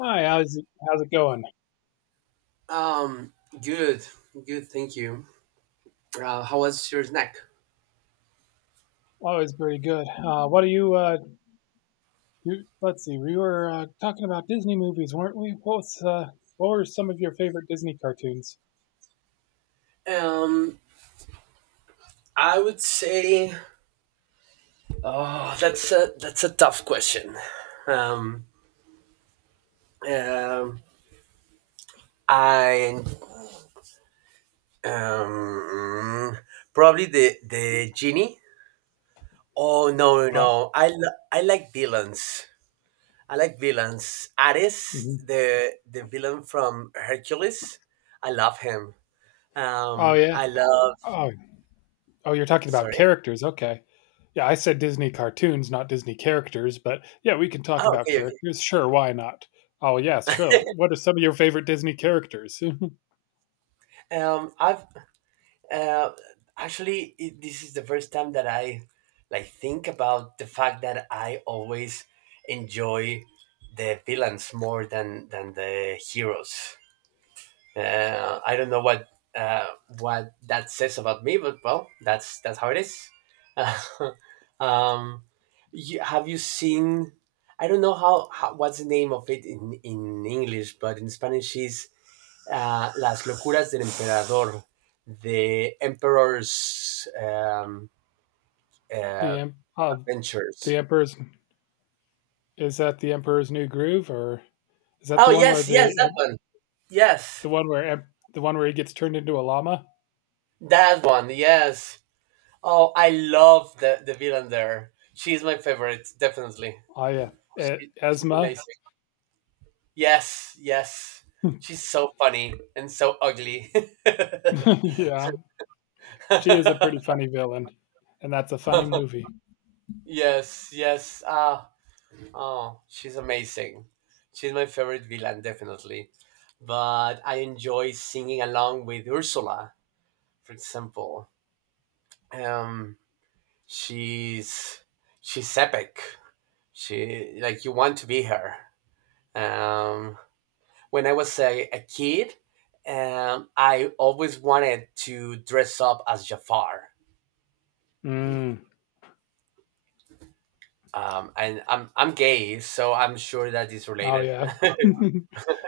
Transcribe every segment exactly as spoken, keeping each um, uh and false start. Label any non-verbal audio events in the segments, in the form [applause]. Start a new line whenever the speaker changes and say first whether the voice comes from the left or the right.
left: Hi, how's it, how's it going?
right: Um, Good, good. Thank you. Uh, how was your snack?
left: Always pretty good. Uh, what are you, uh, you? Let's see. We were uh, talking about Disney movies, weren't we? What was, uh, what were some of your favorite Disney cartoons?
right: Um, I would say, oh, that's a that's a tough question. Um, um, I um Probably the the genie. Oh, no,
left: Oh,
right: no! I li- I like villains. I like villains. Ares,
left: mhm.
right: the the villain from Hercules. I love him.
left: Oh
right: Um,
left: yeah.
right: I love.
left: Oh, oh, you're talking about
right: Sorry.
left: characters. Okay. Yeah, I said Disney cartoons, not Disney characters. But yeah, we can talk
right: Oh,
left: about
right: okay, okay.
left: characters. Sure, why not? Oh yeah, sure. What are some of your favorite Disney characters?
right: Um, I've Uh, Actually, it, this is the first time that I, like, think about the fact that I always enjoy the villains more than than the heroes. Uh, I don't know what uh, what that says about me, but well, that's that's how it is. [laughs] um, you, have you seen? I don't know how, how what's the name of it in in English, but in Spanish is, ah, Las locuras del emperador, The Emperor's um,
left: [laughs] the
right: uh,
left: em- uh, the
right: Adventures.
left: Emperor's Is that the Emperor's New Groove, or is that
right: Oh,
left: the one where
right: yes, yes,
left: the
right: that one. Yes,
left: The one where the one where he gets turned into a llama?
right: that one, yes. Oh, I love the, the villain there. She's my favorite, definitely.
left: Oh yeah, E-
right: She, she's
left: Esma.
right: amazing. Yes, yes.
left: [laughs]
right: She's so funny and so ugly.
left: Yeah, she is a pretty funny villain, and that's a funny
right: [laughs]
left: movie.
right: Yes, yes. Ah, oh, she's amazing. She's my favorite villain, definitely, but I enjoy singing along with Ursula, for example. Um, she's she's epic. She, like, you want to be her. Um, when I was a, a kid, um, I always wanted to dress up as Jafar.
left: Mm.
right: Um, and I'm I'm gay, so I'm sure that is
left: Oh
right: related. [laughs]
left: yeah, [laughs]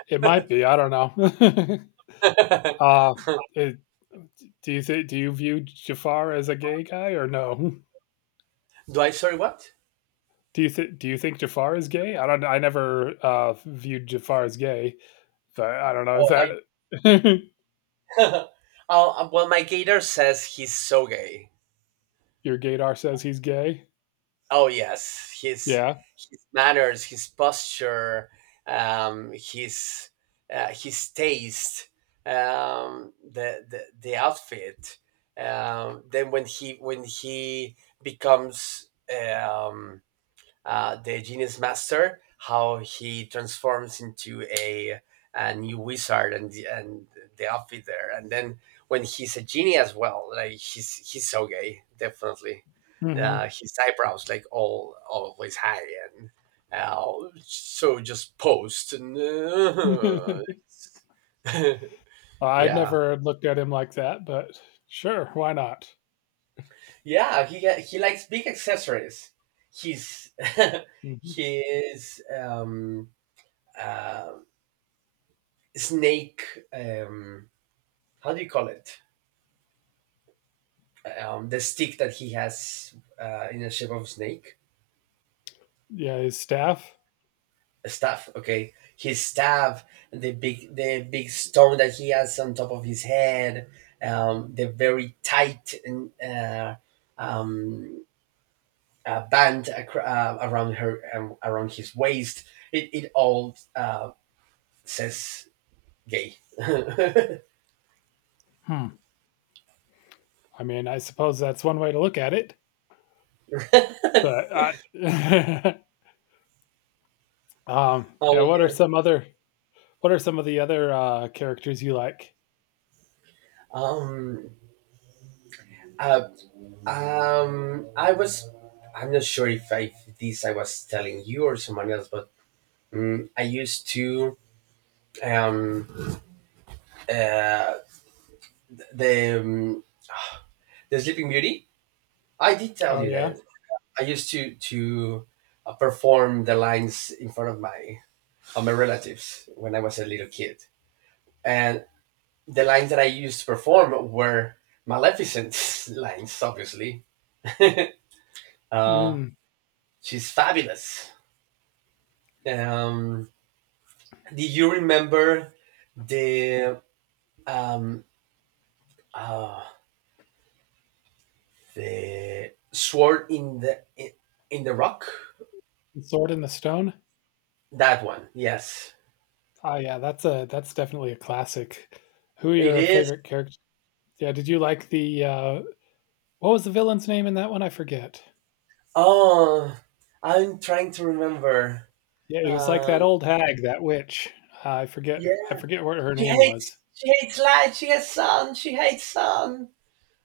left: it might be. I don't know. [laughs]
right: Do
left: uh, it, do you think do you view Jafar as a gay guy or no?
right: I? Sorry, what?
left: Do you think do you think Jafar is gay? I don't. I never uh, viewed Jafar as gay. So I don't know. Is
right: Oh,
left: that
right: I.
left: [laughs]
right: [laughs] oh, uh, well, my gator says he's so gay.
left: your gaydar says he's gay?
right: Oh yes, his
left: Yeah.
right: his manners, his posture, um, his uh, his taste, um, the, the the outfit. Um, then when he when he becomes, um, uh, the genius master, how he transforms into a, a new wizard, and the- and the outfit there, and then when he's a genie as well, like he's he's so gay, definitely. Uh,
left: Hmm.
right: his eyebrows, like, all always high, and, uh, so just posed, and,
left: [laughs]
right: uh, [laughs]
left: I'd
right: yeah,
left: never looked at him like that, but sure, why not?
right: yeah, he ha- he likes big accessories. He's [laughs]
left: Mhm.
right: his, um um snake. Um, how do you call it? Um, the stick that he has, uh, in the shape of a snake,
left: Yeah, his staff.
right: a staff. Okay, his staff, the big the big stone that he has on top of his head, um, the very tight and, uh, um, uh, band, acro- uh, around her um, around his waist. It it all, uh, says gay. [laughs]
left: Hmm. I mean, I suppose that's one way to look at it. But
right: Oh
left: I, [laughs] um, yeah. What are
right: yeah.
left: some other? What are some of the other uh, characters you like?
right: Um. Uh, Um, I was, I'm not sure if I if this I was telling you or someone else, but, um, I used to, um uh the um, the Sleeping Beauty. I did tell
left: Oh
right: you that
left: yeah,
right: I used to to uh, perform the lines in front of my of my relatives when I was a little kid, and the lines that I used to perform were Maleficent [laughs] lines, obviously. [laughs] uh,
left: mm,
right: she's fabulous. Um, Do you remember the um uh, the sword in the in, in the rock?
left: Sword in the Stone.
right: That one, yes,
left: Oh yeah, that's a that's definitely a classic. Who are
right: it
left: your
right: is.
left: favorite character? Yeah, did you like the uh, what was the villain's name in that one? I forget.
right: Oh, I'm trying to remember.
left: Yeah, he was like that
right: Um,
left: old hag, that witch. Uh, I
right: yeah,
left: forget. I forget what her
right: she
left: name
right: hates
left: was.
right: she hates light. She hates sun. She hates sun.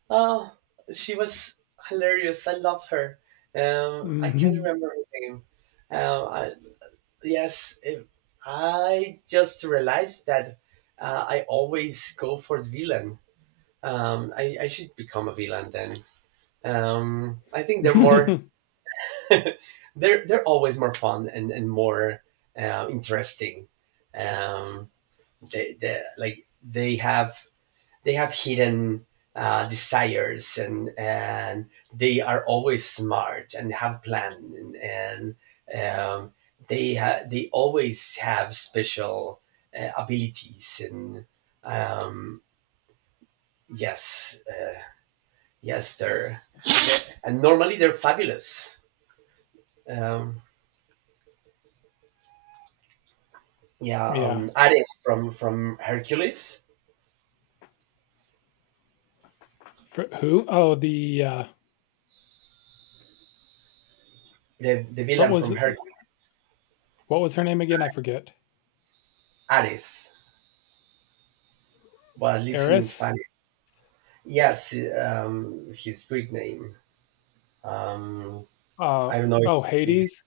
right: Oh, she was hilarious. I loved her. Um, I can't
left: Hmm.
right: remember her name. Um, I, Yes, eh, I just realized that, uh, I always go for the villain. Um, I, I should become a villain then. Um, I think they're more,
left: [laughs]
right: [laughs] they're they're always more fun and and more, uh, interesting. Um, they, they, like, they have they have hidden, uh, desires, and and they are always smart and have plan, and, and um, they ha- they always have special, uh, abilities, and, um, yes uh, yes, they're, they're- and normally they're fabulous. um, yeah.
left: Yeah.
right: um, Ares from from Hercules.
left: For, who? Oh, the uh,
right: The the
left: What
right: villain
left: was
right: from Hercules.
left: what was her name again? I forget.
right: Ares, well, at least in
left: Eris.
right: Spanish. Yes. Um, his Greek name. Um,
left: Uh,
right: I don't know if,
left: oh,
right: if you,
left: Hades.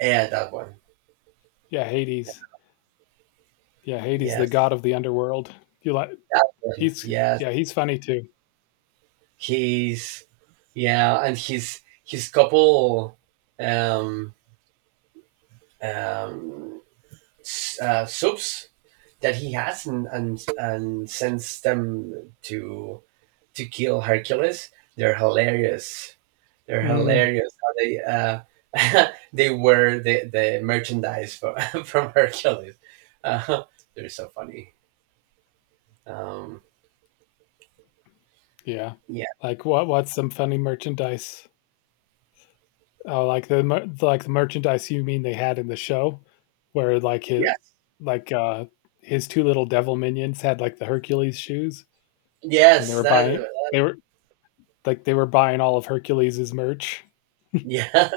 right: yeah, that one.
left: Yeah, Hades. Yeah, Hades, the
right: Yes,
left: god of the underworld. You like?
right: that one.
left: He's
right: Yes,
left: Yeah, he's funny too.
right: he's yeah, and his his couple, um um s- uh, subs that he has, and, and and sends them to to kill Hercules. They're hilarious. They're
left: Mm,
right: hilarious how they, uh [laughs] they were the the merchandise for, [laughs] from Hercules. Uh, [laughs] they're so funny. Um,
left: yeah.
right: yeah.
left: Like what? What's some funny merchandise? Oh, like the like the merchandise you mean they had in the show, where like his
right: Yes.
left: like uh his two little devil minions had like the Hercules shoes, and they
right: Yes.
left: were buying
right: That.
left: they were like they were buying all of Hercules's merch.
right: Yeah.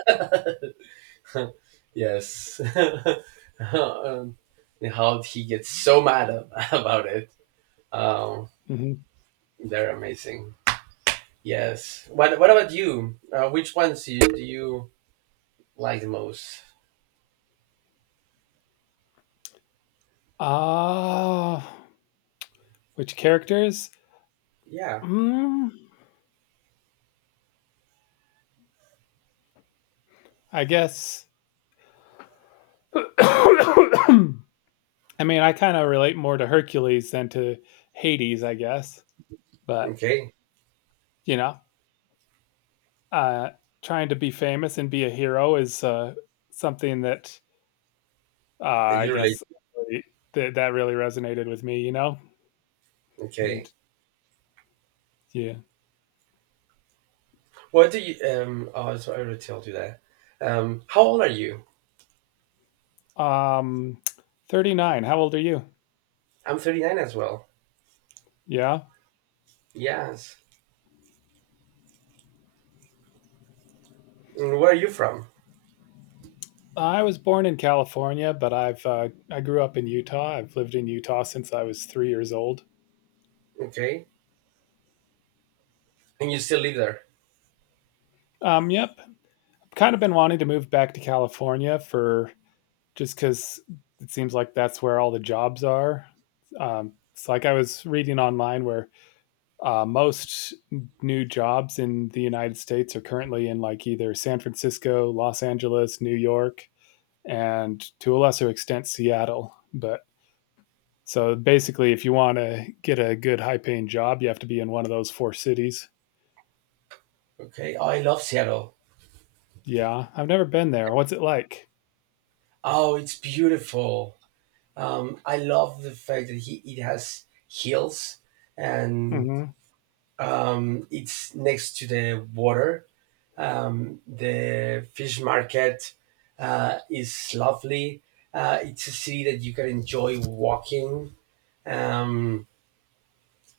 right: [laughs] Yes. [laughs] um, and how he gets so mad, ab- [laughs] about it. Um,
left: Hmm.
right: they're amazing. Yes. What What about you? Uh, which ones do you, do you like the most?
left: Ah, which characters?
right: Yeah.
left: Mm, I guess. [coughs] I mean, I kind of relate more to Hercules than to Hades, I guess. But
right: Okay.
left: you know, uh, trying to be famous and be a hero is uh, something that Uh,
right: That
left: I
right: you relate.
left: guess really, that that really resonated with me, you know?
right: Okay.
left: And yeah.
right: What do you? Um. Oh, so I already told you that. Um. How old are you?
left: Um thirty-nine. How old are you?
right: I'm thirty-nine as well.
left: Yeah.
right: Yes. And where are you from?
left: I was born in California, but I've uh, I grew up in Utah. I've lived in Utah since I was three years old.
right: Okay. And you still live there?
left: Um yep. I've kind of been wanting to move back to California for just cuz it seems like that's where all the jobs are. Um it's like I was reading online where uh, most new jobs in the United States are currently in like either San Francisco, Los Angeles, New York, and to a lesser extent Seattle. But so basically, if you want to get a good high paying job, you have to be in one of those four cities.
right: Okay. Oh, I love Seattle.
left: Yeah, I've never been there. What's it like?
right: Oh, it's beautiful. Um, I love the fact that he it has hills and,
left: Hmm.
right: um, it's next to the water. Um, the fish market, uh, is lovely. Uh, it's a city that you can enjoy walking. Um,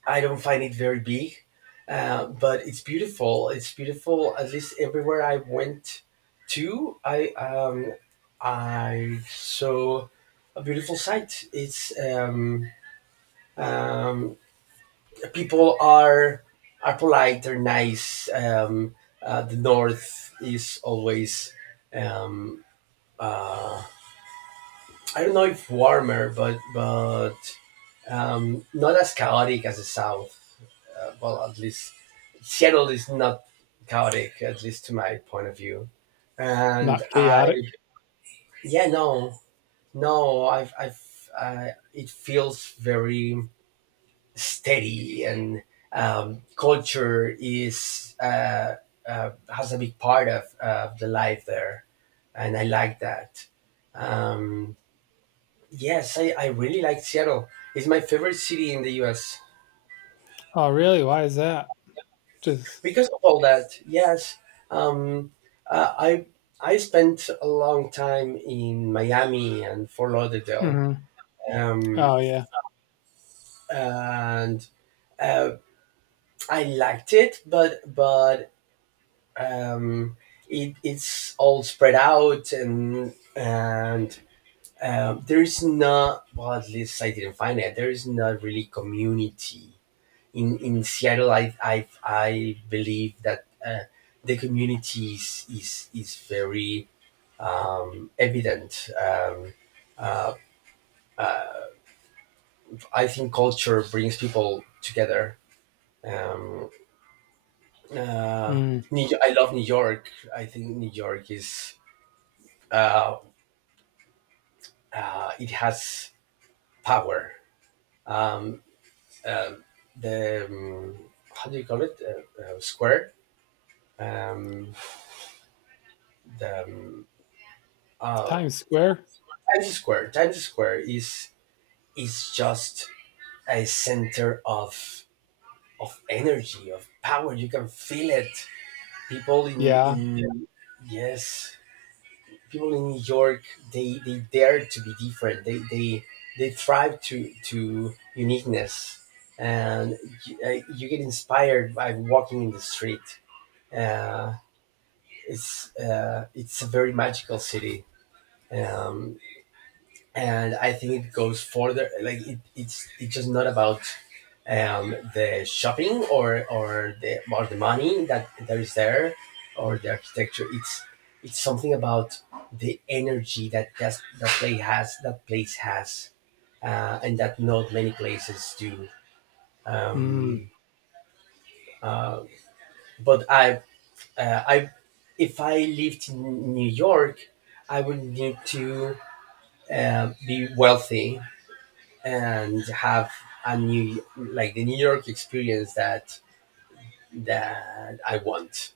right: I don't find it very big, uh, but it's beautiful. It's beautiful. At least everywhere I went to, I um, I saw a beautiful sight. It's um, um, people are are polite. They're nice. Um, uh, the north is always. Um, uh, I don't know if warmer, but but um, not as chaotic as the south. Uh, well, at least Seattle is not chaotic, at least to my point of view. And
left: Not
right: I,
left: chaotic.
right: yeah, no, no, I've, I've, uh, it feels very steady, and, um, culture is uh, uh, has a big part of, uh, the life there, and I like that. Um, yes, I, I really like Seattle. It's my favorite city in the U S.
left: Oh, really? Why is that? Just.
right: Because of all that, yes, um, uh, I I spent a long time in Miami and Fort Lauderdale,
left: Hmm.
right: um,
left: Oh, yeah.
right: and uh, I liked it, but but um, it, it's all spread out, and and um, there is not, well, at least I didn't find it. There is not really community in in Seattle. I I I believe that, uh, the community is is is very, um, evident. Um, uh, I think culture brings people together. Um, uh,
left: Mm.
right: New, I love New York. I think New York is, uh, uh, it has power. Um, uh, the um, How do you call it? Uh, uh, square. Um, the um, uh,
left: Times Square?
right: Times Square. Times Square is is just a center of of energy, of power. You can feel it. People in Yeah.
left: Yeah.
right: in Yes, people in New York, they they dare to be different. They they they thrive to to uniqueness, and, you, uh, you get inspired by walking in the street. uh, it's uh, it's a very magical city, um, and I think it goes further. Like it, it's it's just not about, um, the shopping, or or the or the money that there is there, or the architecture. It's it's something about the energy that that that place has, that place has uh, and that not many places do.
left: Mm.
right: Um, uh, but I uh, I, if I lived in New York, I would need to, uh, be wealthy and have a new like the New York experience that that I want,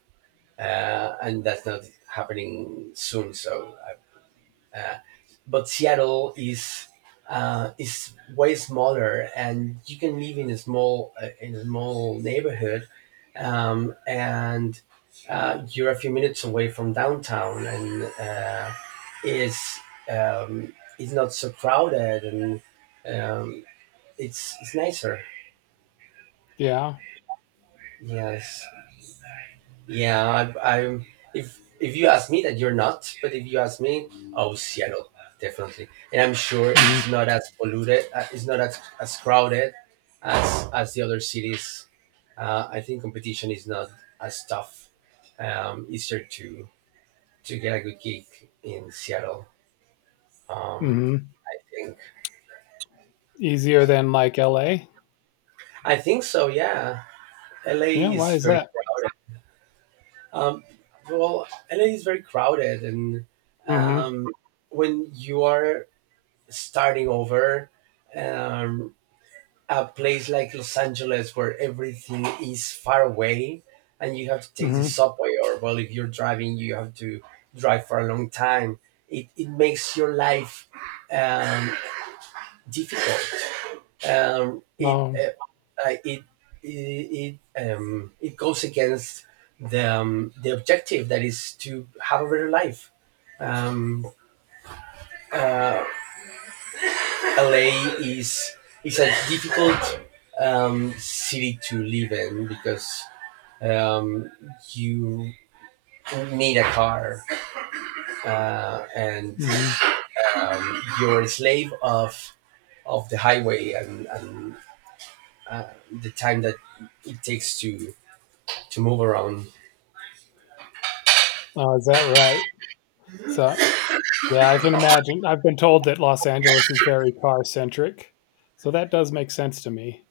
right: uh, and that's not happening soon. So, uh, uh, but Seattle is uh, is way smaller, and you can live in a small, uh, in a small neighborhood, um, and uh, you're a few minutes away from downtown, and, uh, is um, it's not so crowded and. Um, it's it's nicer.
left: Yeah.
right: Yes. Yeah. I, I'm. If if you ask me that, you're not. But if you ask me, oh, Seattle, definitely. And I'm sure
left: Mm-hmm.
right: it's not as polluted. Uh, it's not as, as crowded as as the other cities. Uh, I think competition is not as tough. Um, easier to to get a good gig in Seattle. Um,
left: Mm-hmm.
right: I think.
left: Easier than like L A?
right: I think so. Yeah.
left: Yeah,
right: L A
left: why
right: is
left: is
right: very
left: that?
right: crowded. Um, well, L A is very crowded, and,
left: Mm.
right: um, when you are starting over, um, a place like Los Angeles where everything is far away, and you have to
left: Mhm,
right: take
left: mm
right: the
left: mhm,
right: subway, or, well, if you're driving, you have to drive for a long time. It it makes your life, um, difficult. um, it
left: oh,
right: uh, uh, it it it, um, it goes against the um, the objective that is to have a better life. Um, L A is is a difficult, um, city to live in, because, um, you need a car, uh, and
left: mm mhm.
right: um, you're a slave of of the highway, and, and the time that it takes to to move around.
left: Oh, is that right? So, yeah, I can imagine. I've been told that Los Angeles is very car-centric, so that does make sense to me.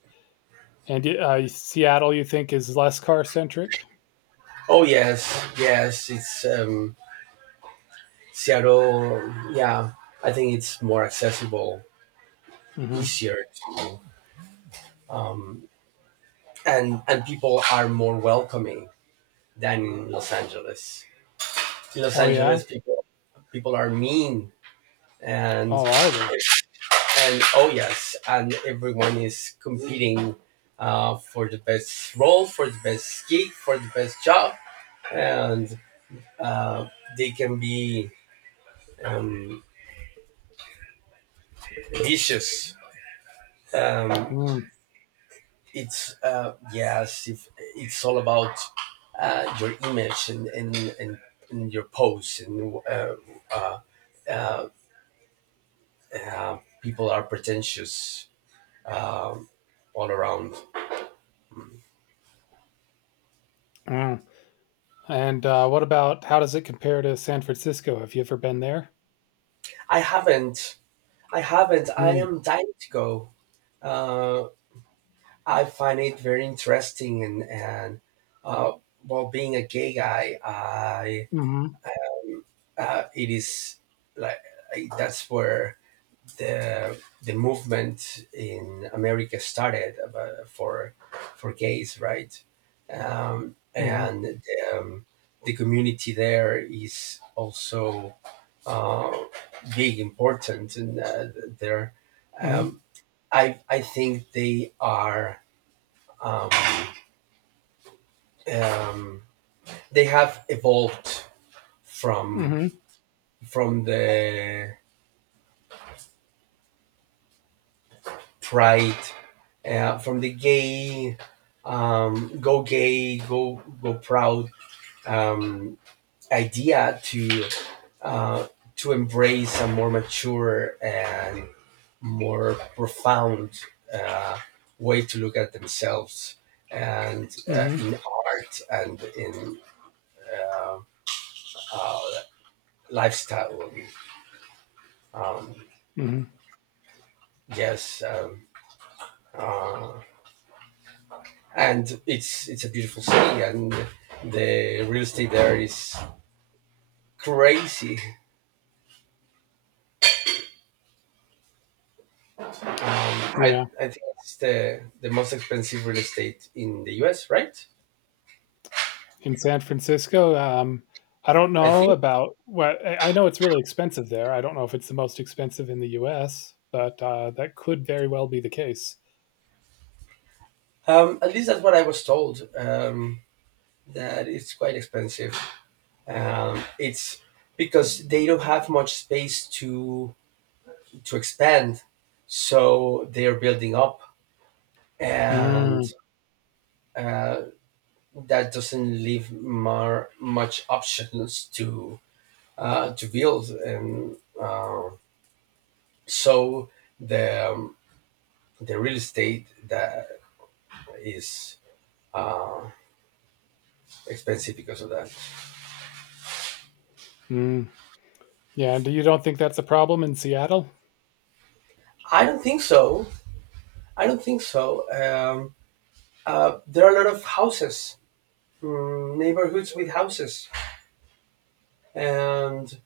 left: And, y uh, Seattle, you think is less car-centric?
right: Oh yes, yes, it's, um, Seattle. Yeah, I think it's more accessible,
left: Mm. Mhm.
right: easier, to, um, and and people are more welcoming than in Los Angeles. In Los
left: Oh, yeah?
right: Angeles, people people are mean, and
left: Oh, are they?
right: and oh yes, and everyone is competing, uh, for the best role, for the best gig, for the best job, and uh, they can be, um, vicious. um,
left: Mm,
right: it's, uh, yes, if it's all about, uh, your image and and, and, and your pose and, uh, uh, uh, uh, people are pretentious, um, all around.
left: mm. And, uh, what about how does it compare to San Francisco? Have you ever been there?
right: I haven't. I haven't. I
left: Mm,
right: am dying to go. uh, I find it very interesting, and and uh, well, being a gay guy, I,
left: mhm,
right: uh, it is like I, that's where the the movement in America started, about, for for gays, right? Um,
left: mm
right: and, um, the community there is also, uh, big, important, and, uh, there.
left: mhm, mm
right: um, I I think they are, um, um, they have evolved
left: mhm,
right: from
left: mm
right: from the pride, uh, from the gay, um, go gay go go proud, um, idea to, uh, to embrace a more mature and more profound, uh, way to look at themselves, and, uh,
left: mhm,
right: in art and in, uh, lifestyle. um,
left: mhm, mhm,
right: yes. um, uh, and it's it's a beautiful city, and the real estate there is crazy. I
left: yeah.
right: I think it's the the most expensive real estate in the U S. Right?
left: In San Francisco. Um, I don't
right: I
left: know
right: think.
left: about what I I know it's really expensive there. I don't know if it's the most expensive in the U S, but uh, that could very well be the case.
right: Um, at least that's what I was told. Um, that it's quite expensive. Um, it's because they don't have much space to to expand, so they are building up, and,
left: Mm,
right: uh, that doesn't leave more much options to, uh, to build, and, uh, so the, um, the real estate that is, uh, expensive because of that.
left: mm. Yeah, and you don't think that's a problem in Seattle?
right: I don't think so. I don't think so. Um, uh, there are a lot of houses, mm, neighborhoods with houses, and,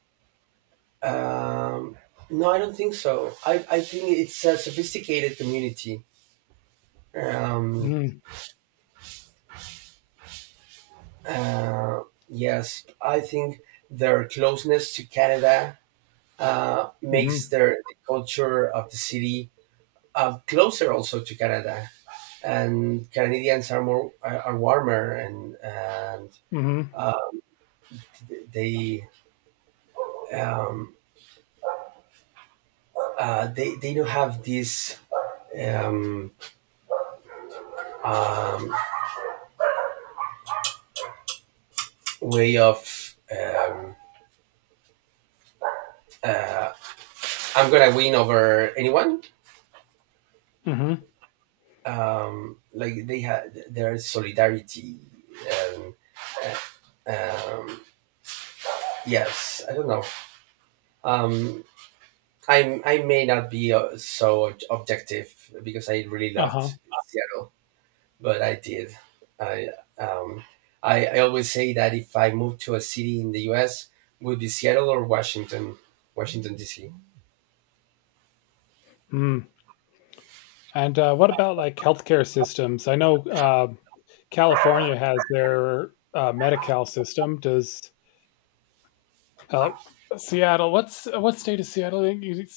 right: um, no, I don't think so. I, I think it's a sophisticated community. Um,
left: Mm,
right: uh, yes, I think their closeness to Canada, uh,
left: mm-hmm,
right: makes their the culture of the city, uh, closer also to Canada, and Canadians are more are warmer and and
left: mm-hmm,
right: they, um, uh, they they don't have this, um, um, way of, um, uh, I'm gonna win over anyone.
left: mm-hmm,
right: Um, like they had their solidarity. And, um, yes, I don't know. Um, I I may not be, uh, so objective because I really loved
left: uh-huh.
right: Seattle, but I did. I, um, I, I always say that if I moved to a city in the U S, would be Seattle or Washington, Washington D C.
left: Mm. And uh, what about like healthcare systems? I know uh, California has their uh, Medi-Cal system. Does Uh, Seattle. What's uh, what state is Seattle?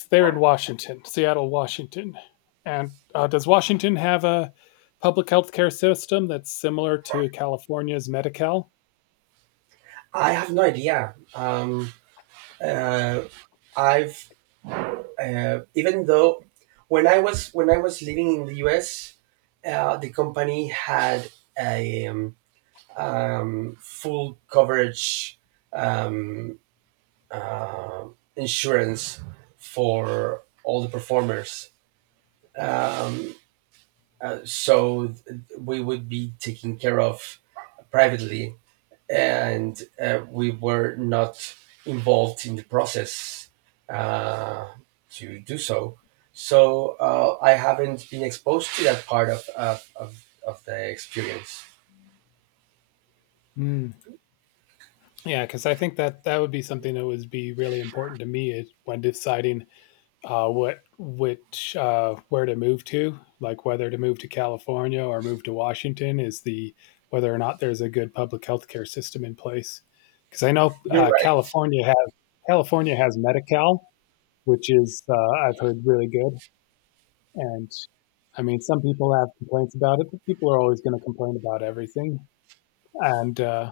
left: They're in Washington. Seattle, Washington. And uh, does Washington have a public health care system that's similar to California's Medi-Cal?
right: I have no idea. Um, uh, I've, uh, even though when I was when I was living in the U S, uh, the company had a, um, um, full coverage, um, uh, insurance for all the performers, uh, so th- we would be taken care of privately, and, uh, we were not involved in the process, uh, to do so. So, uh, I haven't been exposed to that part of, of, of, of the experience.
left: Hmm. Yeah, because I think that that would be something that would be really important to me when deciding uh, what which uh, where to move to, like whether to move to California or move to Washington, is the whether or not there's a good public health care system in place. Because I know
right: You're
left: uh,
right: right.
left: California has California has Medi-Cal, which is uh, I've heard really good. And I mean, some people have complaints about it, but people are always going to complain about everything. And uh,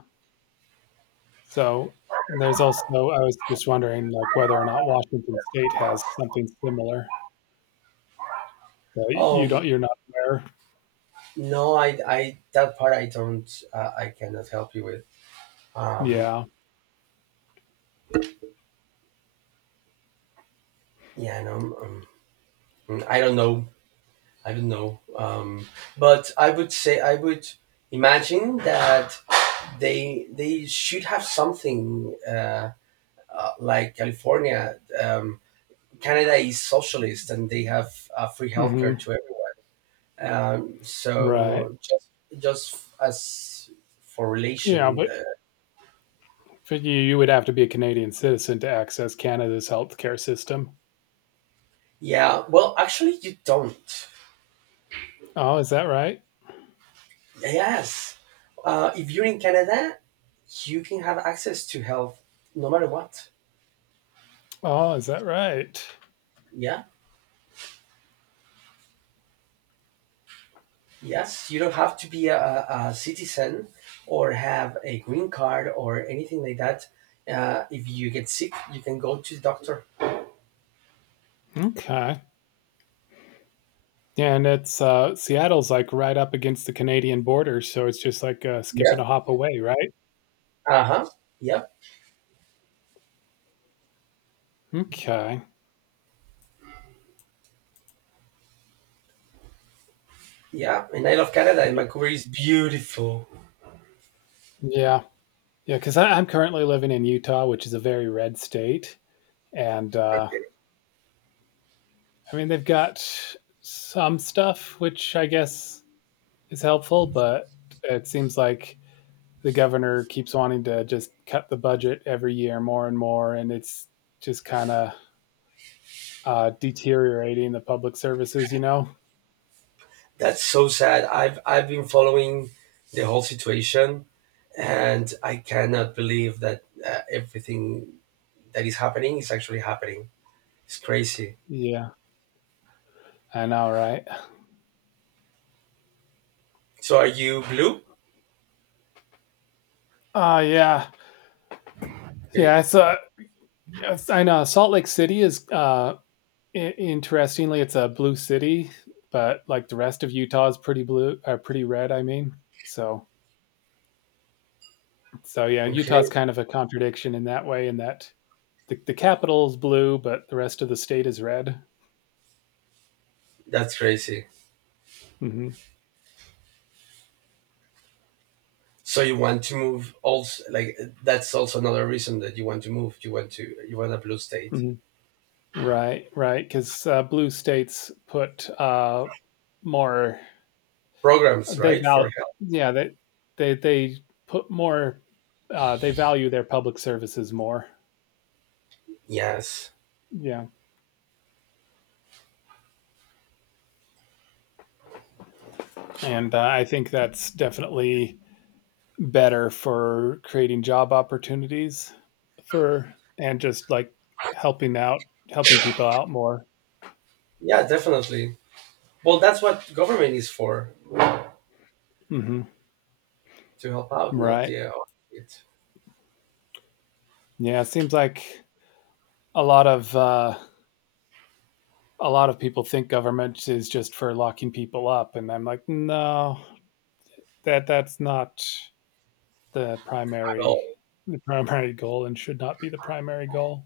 left: so and there's also I was just wondering like whether or not Washington State has something similar. Uh, you
right: Um,
left: don't you're not aware.
right: no, I, I that part I don't, uh, I cannot help you with. Um,
left: Yeah.
right: yeah, no. Um, I don't know. I don't know. Um, but I would say I would imagine that they they should have something, uh, uh, like California. Um, Canada is socialist, and they have, uh, free healthcare
left: Mhm.
right: to everyone. Um,
left: Right.
right: so just just as for
left: Yeah,
right: relation.
left: but
right: Uh,
left: for you, you would have to be a Canadian citizen to access Canada's healthcare system.
right: yeah. Well, actually, you don't.
left: Oh, is that right?
right: Yes, uh, if you're in Canada, you can have access to health no matter what.
left: Oh, is that right?
right: Yeah. Yes, you don't have to be a, a citizen, or have a green card or anything like that. Uh, if you get sick, you can go to the doctor.
left: Okay. Yeah, and it's uh, Seattle's like right up against the Canadian border, so it's just like a skip and
right: Yeah.
left: a hop away, right?
right: Uh huh. Yep.
left: Okay.
right: Yeah. And I love Canada, and Vancouver is beautiful.
left: Yeah. Yeah, because I'm currently living in Utah, which is a very red state. And uh,
right: Okay.
left: I mean, they've got some stuff, which I guess is helpful, but it seems like the governor keeps wanting to just cut the budget every year more and more, and it's just kind of uh, deteriorating the public services. You know?
right: That's so sad. I've I've been following the whole situation, and I cannot believe that, uh, everything that is happening is actually happening. It's crazy.
left: Yeah, I know, right?
right: So, are you blue?
left: Uh yeah,
right: Okay.
left: yeah. It's uh, Yes, I know Salt Lake City is uh, i- interestingly, it's a blue city, but like the rest of Utah is pretty blue, uh, pretty red. I mean, so so yeah,
right: Okay.
left: Utah's kind of a contradiction in that way, in that the, the capital is blue, but the rest of the state is red.
right: That's crazy.
left: Hmm.
right: So you want to move also, like that's also another reason that you want to move. You want to you want a blue state.
left: Right, right, 'cause, uh, blue states put, uh, more
right: Programs,
left: they
right: right? For
left: val
right: help.
left: yeah, they they they put more, uh, they value their public services more.
right: Yes.
left: Yeah, and, uh, I think that's definitely better for creating job opportunities for, and just, like, helping out helping people out more.
right: Yeah, definitely. Well, that's what government is for,
left: Mhm.
right: to help out, not
left: Right.
right: the, uh, it
left: Yeah, it seems like a lot of, uh a lot of people think government is just for locking people up, and I'm like, no, that that's not the
right: at
left: primary
right: all.
left: the primary goal and should not be the primary goal.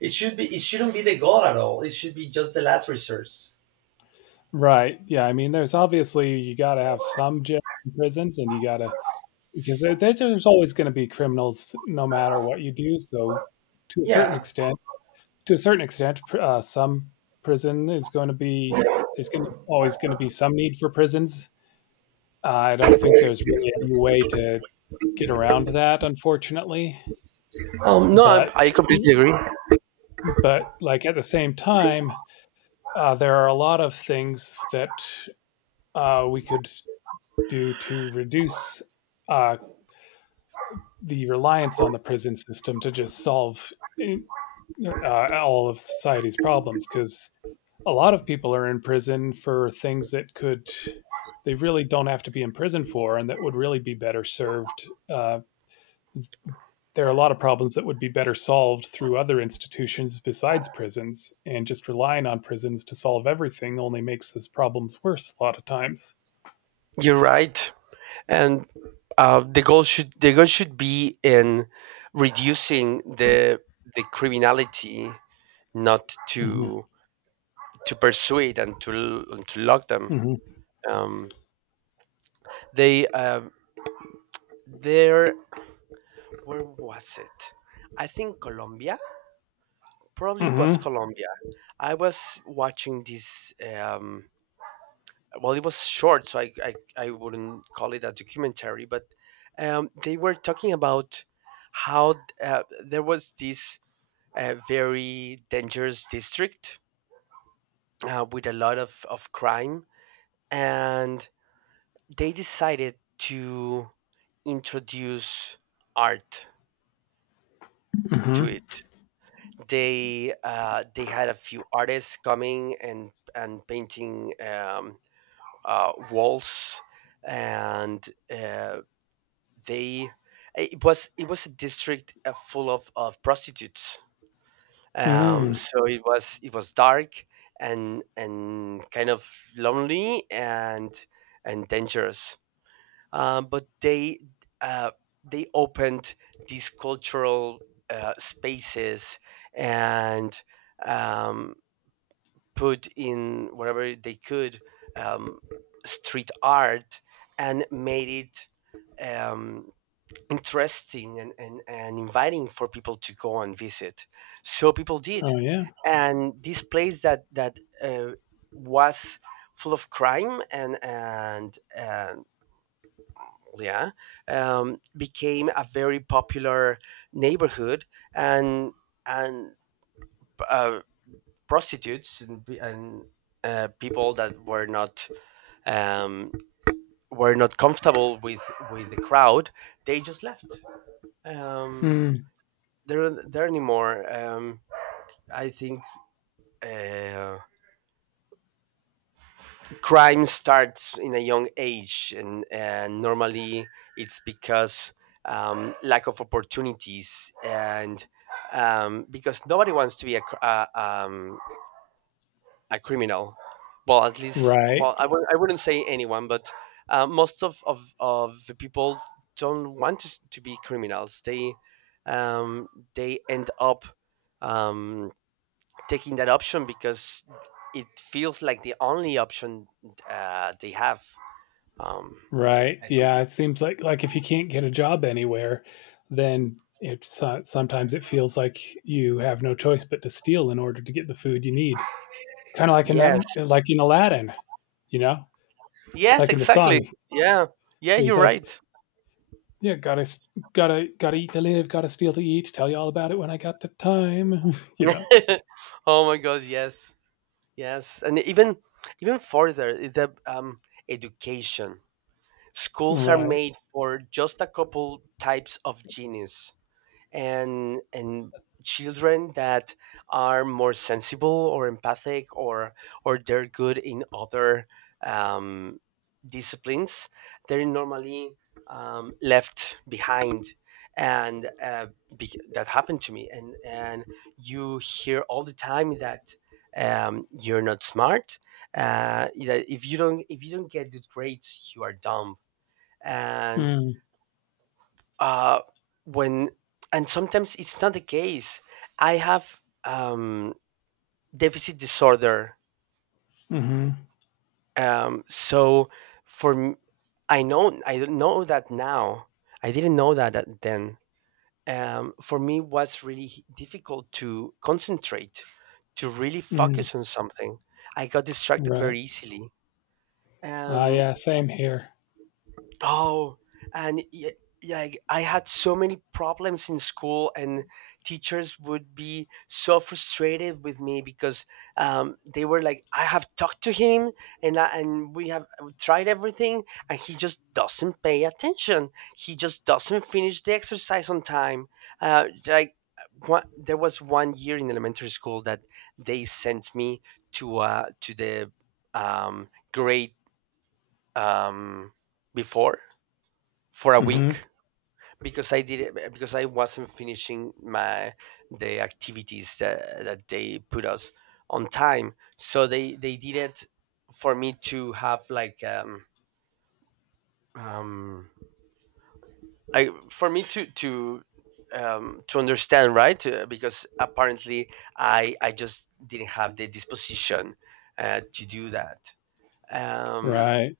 right: It should be it shouldn't be the goal at all. It should be just the last resource.
left: Right. Yeah, I mean, there's obviously you got to have some jail and prisons, and you got to, because there, there's always going to be criminals no matter what you do, so to a certain
right: Yeah.
left: extent to a certain extent uh, some prison is going to be there's going to always going to be some need for prisons. uh, I don't think there's really any way to get around that, unfortunately.
right: Um. No, I'm,
left: But
right: I completely agree.
left: but like at the same time, uh, there are a lot of things that uh, we could do to reduce uh, the reliance on the prison system to just solve uh, all of society's problems, because a lot of people are in prison for things that could they really don't have to be in prison for, and that would really be better served. Uh, there are a lot of problems that would be better solved through other institutions besides prisons, and just relying on prisons to solve everything only makes those problems worse a lot of times.
right: You're right, and, uh, the goal should the goal should be in reducing the the criminality, not
left: Mm-hmm.
right: to to persuade and to l- and to lock them.
left: Mm-hmm.
right: Um, they, um, there, where was it? I think Colombia. Probably it was
left: Mm-hmm.
right: Colombia. I was watching this. Um, well, it was short, so I, I I wouldn't call it a documentary, but, um, they were talking about how, uh, there was this, uh, very dangerous district, uh, with a lot of, of crime, and they decided to introduce art to it.
left: Mm-hmm.
right: They uh, they had a few artists coming and and painting, um, uh, walls, and, uh, they it was it was a district, uh, full of, of prostitutes. Um,
left: Mm-hmm.
right: so it was it was dark, and and kind of lonely, and and dangerous. Um, but they uh, they opened these cultural, uh, spaces, and, um, put in whatever they could, um, street art, and made it, um, interesting and, and, and inviting for people to go and visit. So people did.
left: Oh yeah.
right: And this place that, that uh, was full of crime, and, and, and yeah, um, became a very popular neighborhood, and and uh, prostitutes, and, and uh, people that were not um, were not comfortable with with the crowd, they just left. Um,
left: Mm.
right: they're they're anymore. Um, I think. Uh, crime starts in a young age, and, and normally it's because, um, lack of opportunities, and, um, because nobody wants to be a, cr- uh, um, a criminal. Well, at least,
left: Right.
right: well, i, w- I wouldn't say anyone, but, uh, most of, of, of the people don't want to, s- to be criminals. They, um, they end up, um, taking that option because it feels like the only option, uh, they have. Um,
left: Right.
right: I
left: Yeah.
right: think.
left: It seems like like if you can't get a job anywhere, then it so- sometimes it feels like you have no choice but to steal in order to get the food you need. Kind of like in
right: Yes,
left: that, like in Aladdin. You know, it's
right: yes,
left: like in the
right: exactly.
left: song.
right: Yeah, yeah,
left: He's
right: you're
left: like,
right: right.
left: yeah, gotta gotta gotta eat to live, gotta steal to eat. Tell you all about it when I got the time. [laughs] you
right: [laughs]
left: know,
right: Oh my God, yes, yes, and even even further, i- the, um, education. Schools are
left: right?
right: made for just a couple types of genius, and and children that are more sensible, or empathic, or or they're good in other, um, disciplines, they're normally, um, left behind, and, uh, be- that happened to me, and and you hear all the time that, um, you're not smart, uh, that if you don't if you don't get good grades, you are dumb, and
left: Mm,
right: uh when and sometimes it's not the case. I have, um deficit disorder.
left: mm-hmm,
right: Um, so for m- I know. I don't know that now. I didn't know that at then. Um, for me, it was really h- difficult to concentrate, to really
left: mm,
right: focus on something. I got distracted
left: right.
right: very easily.
left: Ah,
right: Um,
left: yeah, same here.
right: oh, and y- like I had so many problems in school, and teachers would be so frustrated with me because, um, they were like, "I have talked to him, and I, and we have tried everything, and he just doesn't pay attention. He just doesn't finish the exercise on time." Uh, like. uh, one, there was one year in elementary school that they sent me to, uh, to the, um, grade, um, before, for a
left: Mm-hmm,
right: week, because I did it, because I wasn't finishing my the activities that that they put us on time. So they they did it for me to have, like um um like for me to to um to understand, right. Uh, because apparently I I just didn't have the disposition, uh, to do that. Um,
left: right.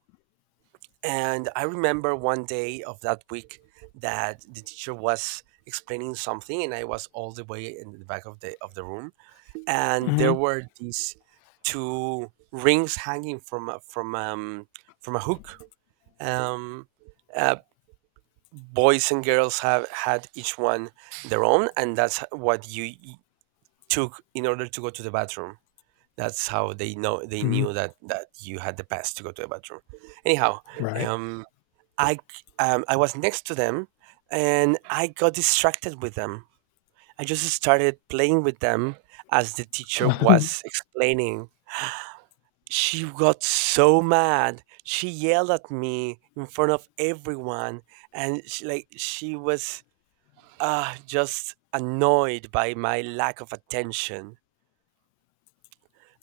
right: And I remember one day of that week that the teacher was explaining something, and I was all the way in the back of the of the room. And there
left: Mm-hmm,
right: were these two rings hanging from a, from um from a hook. Um, uh, boys and girls have had each one their own, and that's what you y- took in order to go to the bathroom. That's how they know they
left: mm,
right: knew that that you had the pass to go to the bathroom. Anyhow,
left: right.
right: um I um, I was next to them, and I got distracted with them. I just started playing with them as the teacher was
left: [laughs]
right: explaining. She got so mad. She yelled at me in front of everyone, and she, like, she was, uh, just annoyed by my lack of attention.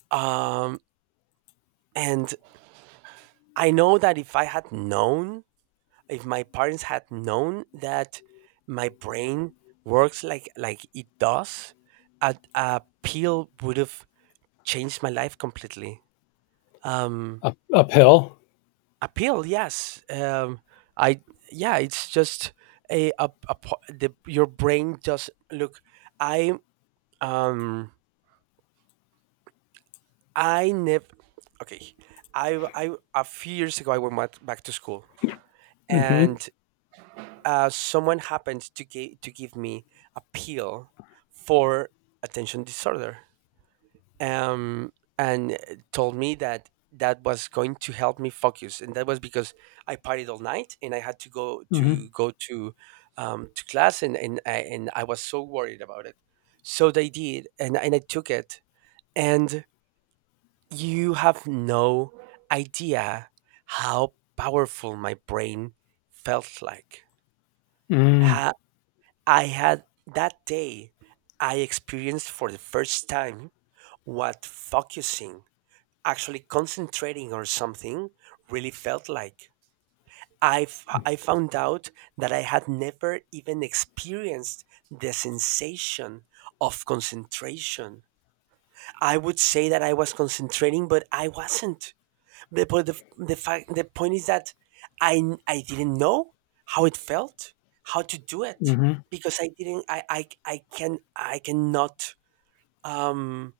right: Um, and I know that if I had known, if my parents had known that my brain works like like it does, a, a pill would have changed my life completely. Um,
left: Up, uphill.
right: a pill, yes. Um, I yeah, it's just a, a, a po- the, your brain just look. I um I never. Okay. I I A few years ago, I went back back to school,
left: Mm-hmm,
right: and, uh, someone happened to give to give me a pill for attention disorder. Um, and, eh, told me that that was going to help me focus, and that was because I partied all night, and I had to go
left: mm-hmm,
right: to go, to um, to class, and and I, and I was so worried about it. So they did, and and I took it, and you have no idea how powerful my brain felt like.
left: mm,
right: Ha. I had that day, I experienced for the first time what focusing, actually concentrating on something, really felt like. I, f- I found out that I had never even experienced the sensation of concentration. I would say that I was concentrating, but I wasn't. The, but the, the fact, the point is that I, I didn't know how it felt, how to do it,
left: mm-hmm,
right: because I didn't, I, I, I can, I cannot, um,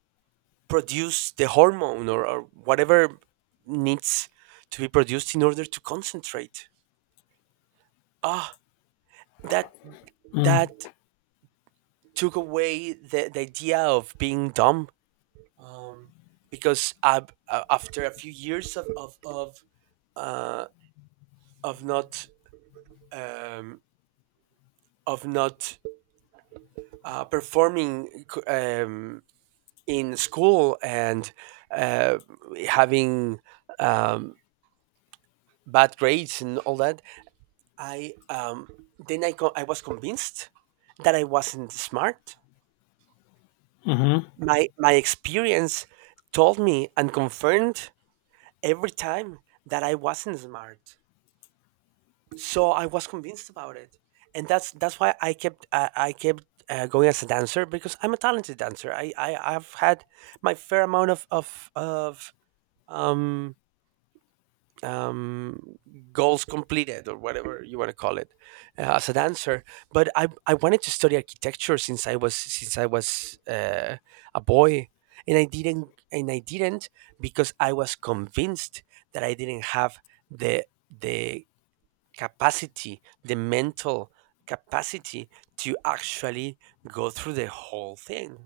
right: produce the hormone, or, or whatever needs to be produced in order to concentrate. Ah, that, that
left: mm,
right: took away the, the idea of being dumb. Um, because I, after a few years of, of, of, uh, of not, um, of not, uh, performing, um, in school, and, uh, having, um, bad grades and all that, I um, then I, co- I was convinced that I wasn't smart.
left: mm-hmm,
right: My my experience told me and confirmed every time that I wasn't smart, so I was convinced about it. And that's that's why I kept, uh, I kept uh, going as a dancer, because I'm a talented dancer. I, I I've had my fair amount of of of um um goals completed, or whatever you want to call it, uh, as a dancer. But i i wanted to study architecture since I was since I was, uh, a boy, and I didn't. And I didn't, because I was convinced that I didn't have the the capacity, the mental capacity, to actually go through the whole thing.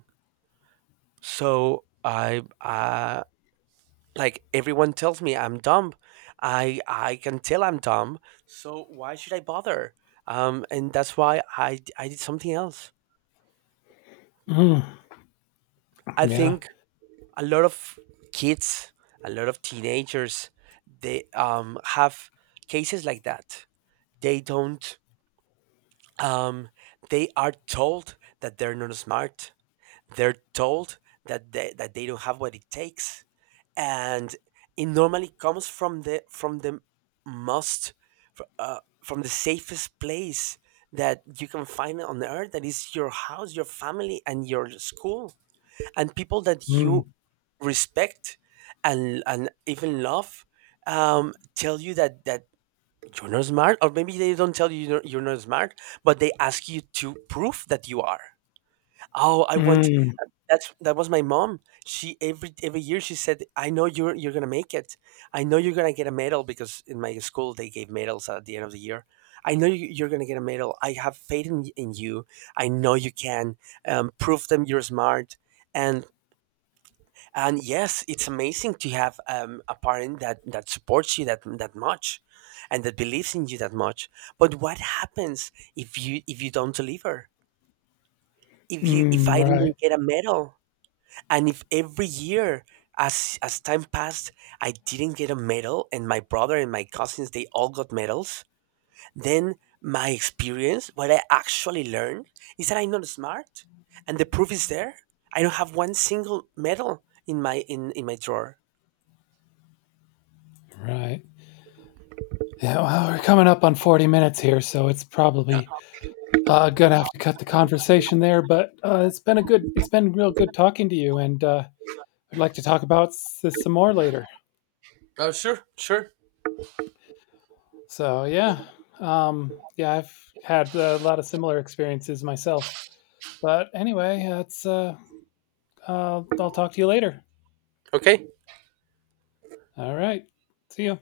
right: So I, uh like, everyone tells me I'm dumb. I I can tell I'm dumb. So why should I bother? Um, and that's why I d- I did something else.
left: mm,
right: I
left: yeah.
right: think a lot of kids, a lot of teenagers, they, um have cases like that. They don't, um they are told that they're not smart. They're told that they that they don't have what it takes, and it normally comes from the from the most fr- uh, from the safest place that you can find on earth, that is your house, your family, and your school, and people that
left: Mm,
right: you respect and and even love, um tell you that that you're not smart. Or maybe they don't tell you you're not, you're not smart, but they ask you to prove that you are. Oh, I want,
left: mm,
right: that's that was my mom. She, every every year she said, "I know you're you're gonna make it. I know you're gonna get a medal, because in my school they gave medals at the end of the year. I know you, you're gonna get a medal. I have faith, in, y- in you. I know you can. Um, prove them you're smart." And, and yes, it's amazing to have, um, a parent that that supports you that that much, and that believes in you that much. But what happens if you if you don't deliver? If you if
left: mm,
right: I
left: right,
right: didn't get a medal? And if every year, as as time passed, I didn't get a medal, and my brother and my cousins, they all got medals, then my experience, what I actually learned, is that I'm not smart, and the proof is there. I don't have one single medal in my in, in my drawer.
left: right. Yeah, well, we're coming up on forty minutes here, so it's probably Uh, gonna have to cut the conversation there, but uh, it's been a good, it's been real good talking to you, and uh, I'd like to talk about s- this some more later.
right: Oh, sure, sure.
left: So yeah, um, yeah, I've had a lot of similar experiences myself. But anyway, that's uh, uh, I'll talk to you later.
right: Okay.
left: All right, see you.